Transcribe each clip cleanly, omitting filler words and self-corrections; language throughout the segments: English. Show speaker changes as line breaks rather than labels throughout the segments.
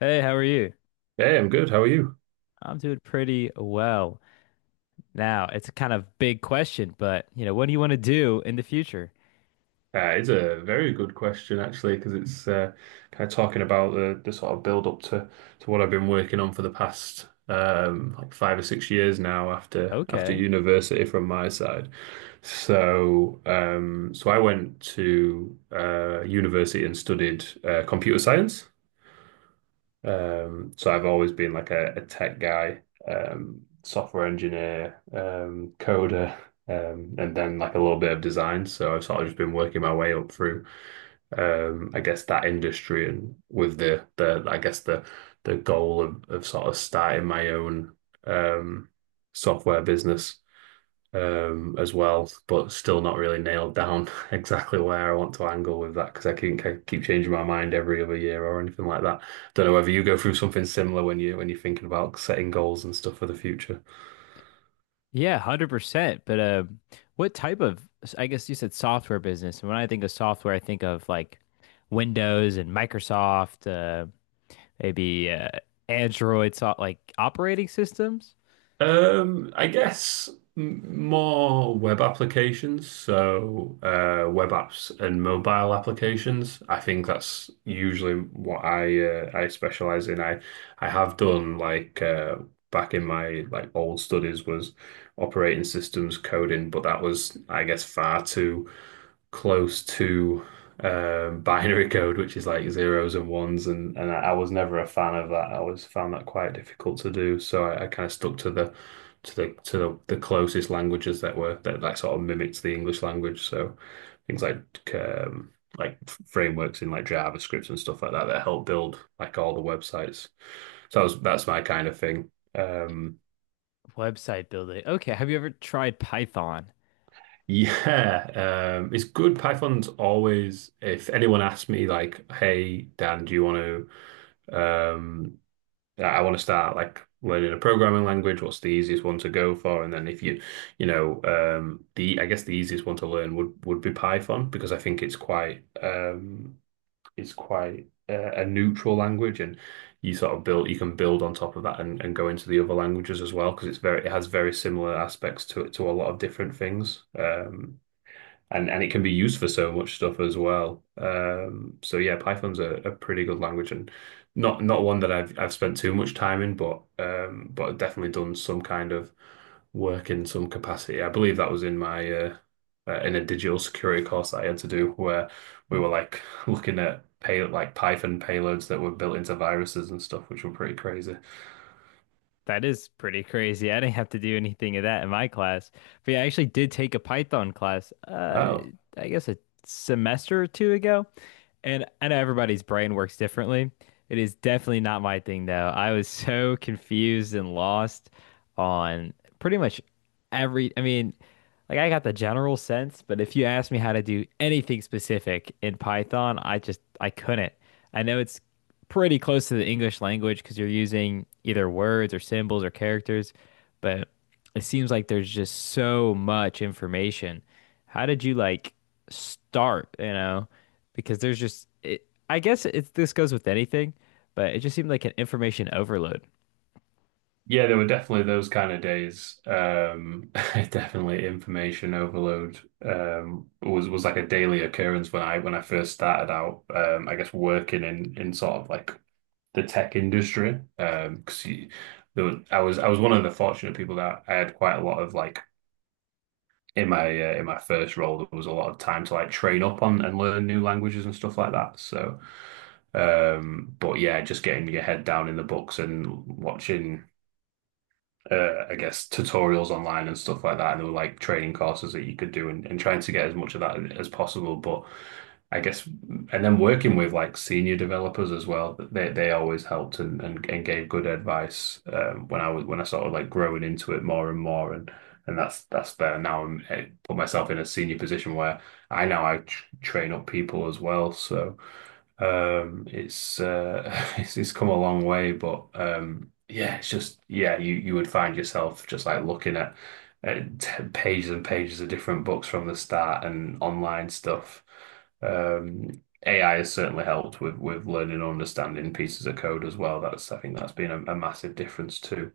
Hey, how are you?
Hey, I'm good. How are you?
I'm doing pretty well. Now, it's a kind of big question, but you know, what do you want to do in the future?
It's a very good question actually, because it's kind of talking about the sort of build up to what I've been working on for the past like 5 or 6 years now after
Okay.
university from my side. So I went to university and studied computer science. So I've always been like a tech guy, software engineer, coder, and then like a little bit of design. So I've sort of just been working my way up through, I guess that industry and with the I guess the goal of sort of starting my own um, software business as well, but still not really nailed down exactly where I want to angle with that because I keep changing my mind every other year or anything like that. Don't know whether you go through something similar when you're thinking about setting goals and stuff for the future.
Yeah, 100%. But what type of, I guess you said software business. And when I think of software, I think of like Windows and Microsoft, maybe Android, so like operating systems,
I guess more web applications, so web apps and mobile applications. I think that's usually what I specialize in. I have done like back in my like old studies was operating systems coding, but that was I guess far too close to binary code, which is like zeros and ones, and was never a fan of that. I always found that quite difficult to do, so I kind of stuck to the closest languages that were that sort of mimics the English language. So things like um, like frameworks in like JavaScript and stuff like that that help build like all the websites. That's my kind of thing.
website building. Okay. Have you ever tried Python?
Yeah, it's good. Python's always, if anyone asks me, like, hey, Dan, do you want to Um, I want to start like learning a programming language. What's the easiest one to go for? And then if you, you know, the I guess the easiest one to learn would be Python because I think it's quite a neutral language, and you sort of build you can build on top of that and go into the other languages as well because it's very it has very similar aspects to it to a lot of different things. And it can be used for so much stuff as well. So yeah, Python's a pretty good language and not one that I've spent too much time in, but I've definitely done some kind of work in some capacity. I believe that was in my in a digital security course that I had to do where we were like looking at pay like Python payloads that were built into viruses and stuff, which were pretty crazy.
That is pretty crazy. I didn't have to do anything of that in my class. But yeah, I actually did take a Python class,
Oh.
I guess a semester or two ago. And I know everybody's brain works differently. It is definitely not my thing, though. I was so confused and lost on pretty much every, I mean, like I got the general sense, but if you asked me how to do anything specific in Python, I couldn't. I know it's pretty close to the English language because you're using either words or symbols or characters, but it seems like there's just so much information. How did you like start, you know? Because there's just I guess it's this goes with anything, but it just seemed like an information overload.
Yeah, there were definitely those kind of days. Definitely information overload was like a daily occurrence when I first started out. I guess working in sort of like the tech industry. Because I was one of the fortunate people that I had quite a lot of like in my first role there was a lot of time to like train up on and learn new languages and stuff like that. So, but yeah, just getting your head down in the books and watching I guess tutorials online and stuff like that. And there were like training courses that you could do and trying to get as much of that as possible. But I guess and then working with like senior developers as well, they always helped and gave good advice when I was when I started like growing into it more and more and that's there now I put myself in a senior position where I tr train up people as well. So it's it's come a long way, but yeah, it's just yeah, you would find yourself just like looking at t pages and pages of different books from the start and online stuff. Um, AI has certainly helped with learning and understanding pieces of code as well. That's I think that's been a massive difference too.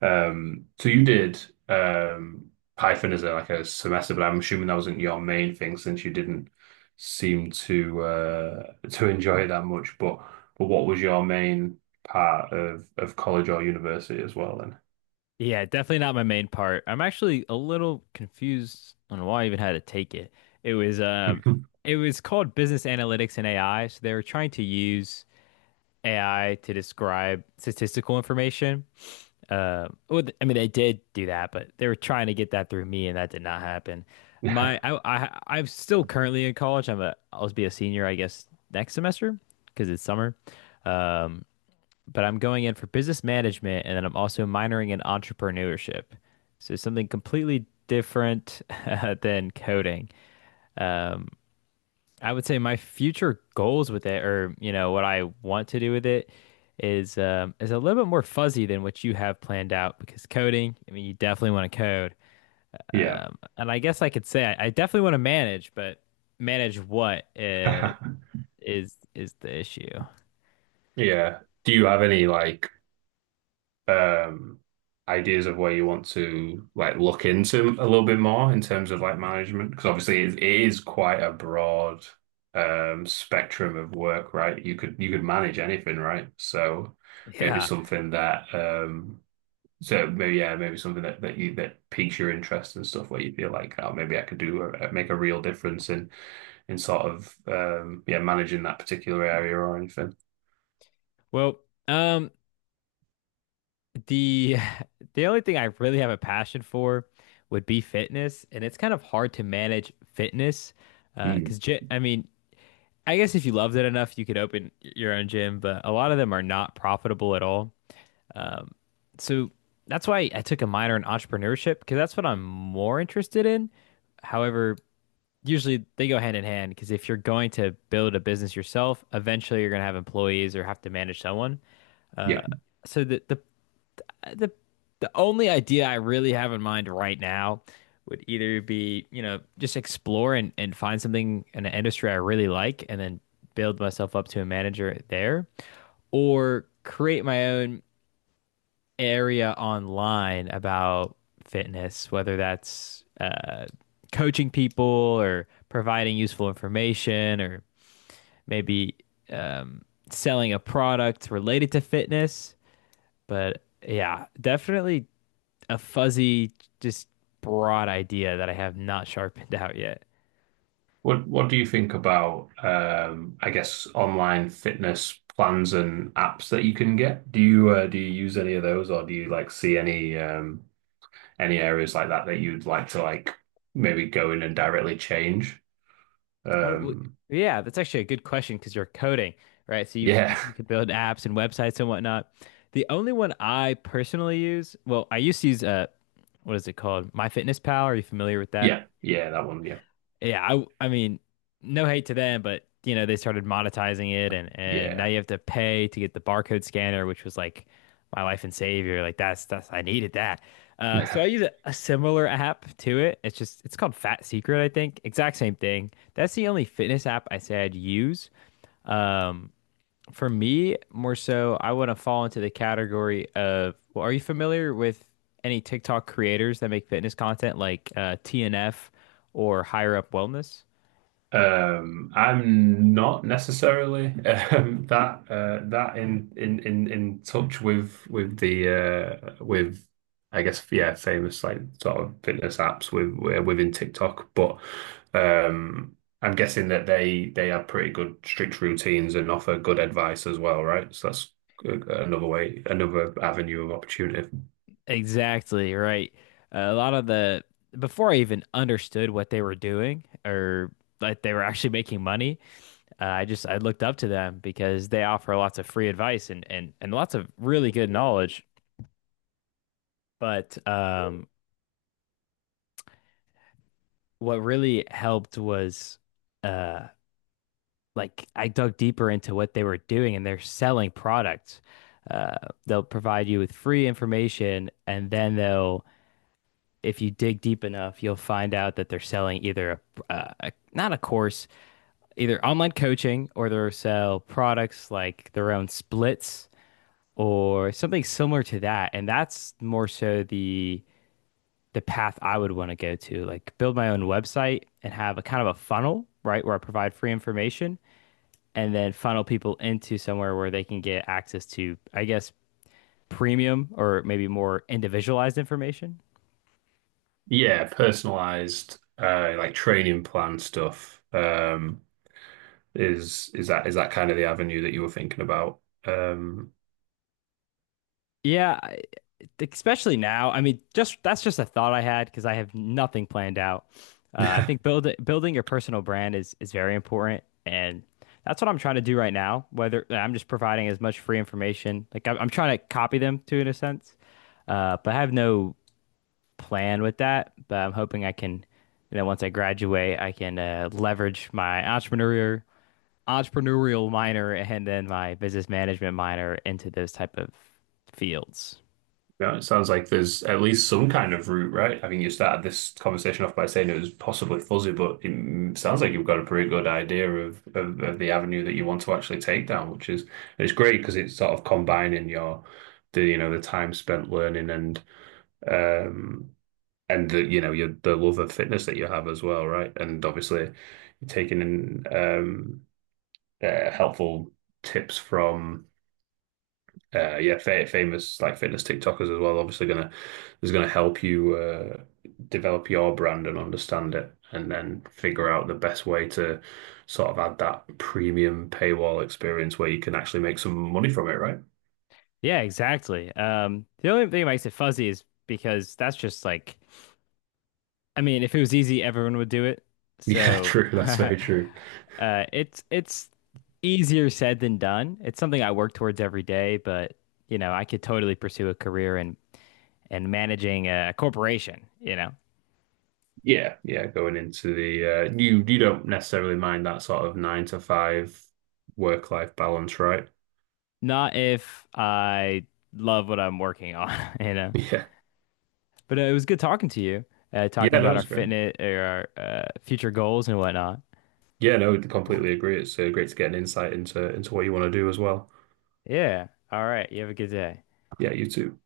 So you did um, Python as a semester, but I'm assuming that wasn't your main thing since you didn't seem to enjoy it that much. But what was your main part of college or university as well then?
Yeah, definitely not my main part. I'm actually a little confused on why I even had to take it. It was um it was called business analytics and AI, so they were trying to use AI to describe statistical information. Well, I mean, they did do that, but they were trying to get that through me, and that did not happen.
Yeah.
I'm still currently in college. I'll be a senior, I guess, next semester because it's summer. Um, but I'm going in for business management, and then I'm also minoring in entrepreneurship. So something completely different than coding. Um, I would say my future goals with it, or you know, what I want to do with it, is a little bit more fuzzy than what you have planned out. Because coding, I mean, you definitely want to code,
Yeah.
and I guess I could say I definitely want to manage, but manage what is the issue?
Yeah. Do you have any like um ideas of where you want to like look into a little bit more in terms of like management? Because obviously it is quite a broad spectrum of work, right? You could manage anything, right? So maybe
Yeah.
something that so maybe yeah, maybe something that you that piques your interest and stuff where you feel like oh maybe I could make a real difference in sort of yeah managing that particular area or anything.
Well, um, the the only thing I really have a passion for would be fitness, and it's kind of hard to manage fitness
Mm.
because I mean I guess if you loved it enough, you could open your own gym, but a lot of them are not profitable at all. Um, so that's why I took a minor in entrepreneurship because that's what I'm more interested in. However, usually they go hand in hand because if you're going to build a business yourself, eventually you're going to have employees or have to manage someone.
Yeah.
So the the only idea I really have in mind right now would either be, you know, just explore and find something in an industry I really like and then build myself up to a manager there, or create my own area online about fitness, whether that's coaching people or providing useful information or maybe um, selling a product related to fitness. But yeah, definitely a fuzzy, just broad idea that I have not sharpened out yet.
What do you think about I guess online fitness plans and apps that you can get? Do you use any of those or do you like see any areas like that that you'd like to like maybe go in and directly change?
I do
Um,
yeah, that's actually a good question because you're coding, right? So you,
yeah.
you you can build apps and websites and whatnot. The only one I personally use, well, I used to use what is it called? MyFitnessPal. Are you familiar with that?
Yeah. Yeah, that one. Yeah.
Yeah, I mean, no hate to them, but you know, they started monetizing it and now
Yeah.
you have to pay to get the barcode scanner, which was like my life and savior. Like that's I needed that. So I use a similar app to it. It's just it's called Fat Secret, I think. Exact same thing. That's the only fitness app I say I'd use. Um, for me, more so, I want to fall into the category of, well, are you familiar with any TikTok creators that make fitness content like TNF or Higher Up Wellness?
I'm not necessarily that in touch with the with I guess yeah famous like sort of fitness apps with within TikTok, but um, I'm guessing that they have pretty good strict routines and offer good advice as well, right? So that's another way, another avenue of opportunity.
Exactly, right. A lot of the, Before I even understood what they were doing or that they were actually making money, I just, I looked up to them because they offer lots of free advice and lots of really good knowledge. But what really helped was, uh, like I dug deeper into what they were doing and they're selling products. Uh, they'll provide you with free information and then they'll, if you dig deep enough, you'll find out that they're selling either a not a course, either online coaching or they'll sell products like their own splits or something similar to that. And that's more so the path I would want to go to, like build my own website and have a kind of a funnel, right, where I provide free information and then funnel people into somewhere where they can get access to, I guess, premium or maybe more individualized information.
Yeah, personalized like training plan stuff is that kind of the avenue that you were thinking about? Um
Yeah, especially now. I mean, just that's just a thought I had because I have nothing planned out. I think building your personal brand is very important, and that's what I'm trying to do right now. Whether I'm just providing as much free information, like I'm trying to copy them to in a sense, but I have no plan with that, but I'm hoping I can, you know, once I graduate, I can leverage my entrepreneurial minor and then my business management minor into those type of fields.
Yeah, it sounds like there's at least some kind of route, right? I mean, you started this conversation off by saying it was possibly fuzzy, but it sounds like you've got a pretty good idea of the avenue that you want to actually take down, which is it's great because it's sort of combining your the you know the time spent learning um and the you know your the love of fitness that you have as well, right? And obviously you're taking in helpful tips from yeah, fa famous like fitness TikTokers as well. Obviously, gonna help you develop your brand and understand it, and then figure out the best way to sort of add that premium paywall experience where you can actually make some money from it, right?
Yeah, exactly. The only thing that makes it fuzzy is because that's just like, I mean, if it was easy, everyone would do it.
Yeah,
So,
true. That's very true.
it's easier said than done. It's something I work towards every day, but you know, I could totally pursue a career in. And managing a corporation, you know,
Yeah, yeah. Going into the you don't necessarily mind that sort of nine to five work life balance, right?
not if I love what I'm working on, you know.
Yeah,
But it was good talking to you, talking
yeah. No,
about our
it's great.
fitness or our future goals and whatnot.
Yeah, no, completely agree. It's great to get an insight into what you want to do as well.
Yeah. All right. You have a good day.
Yeah, you too.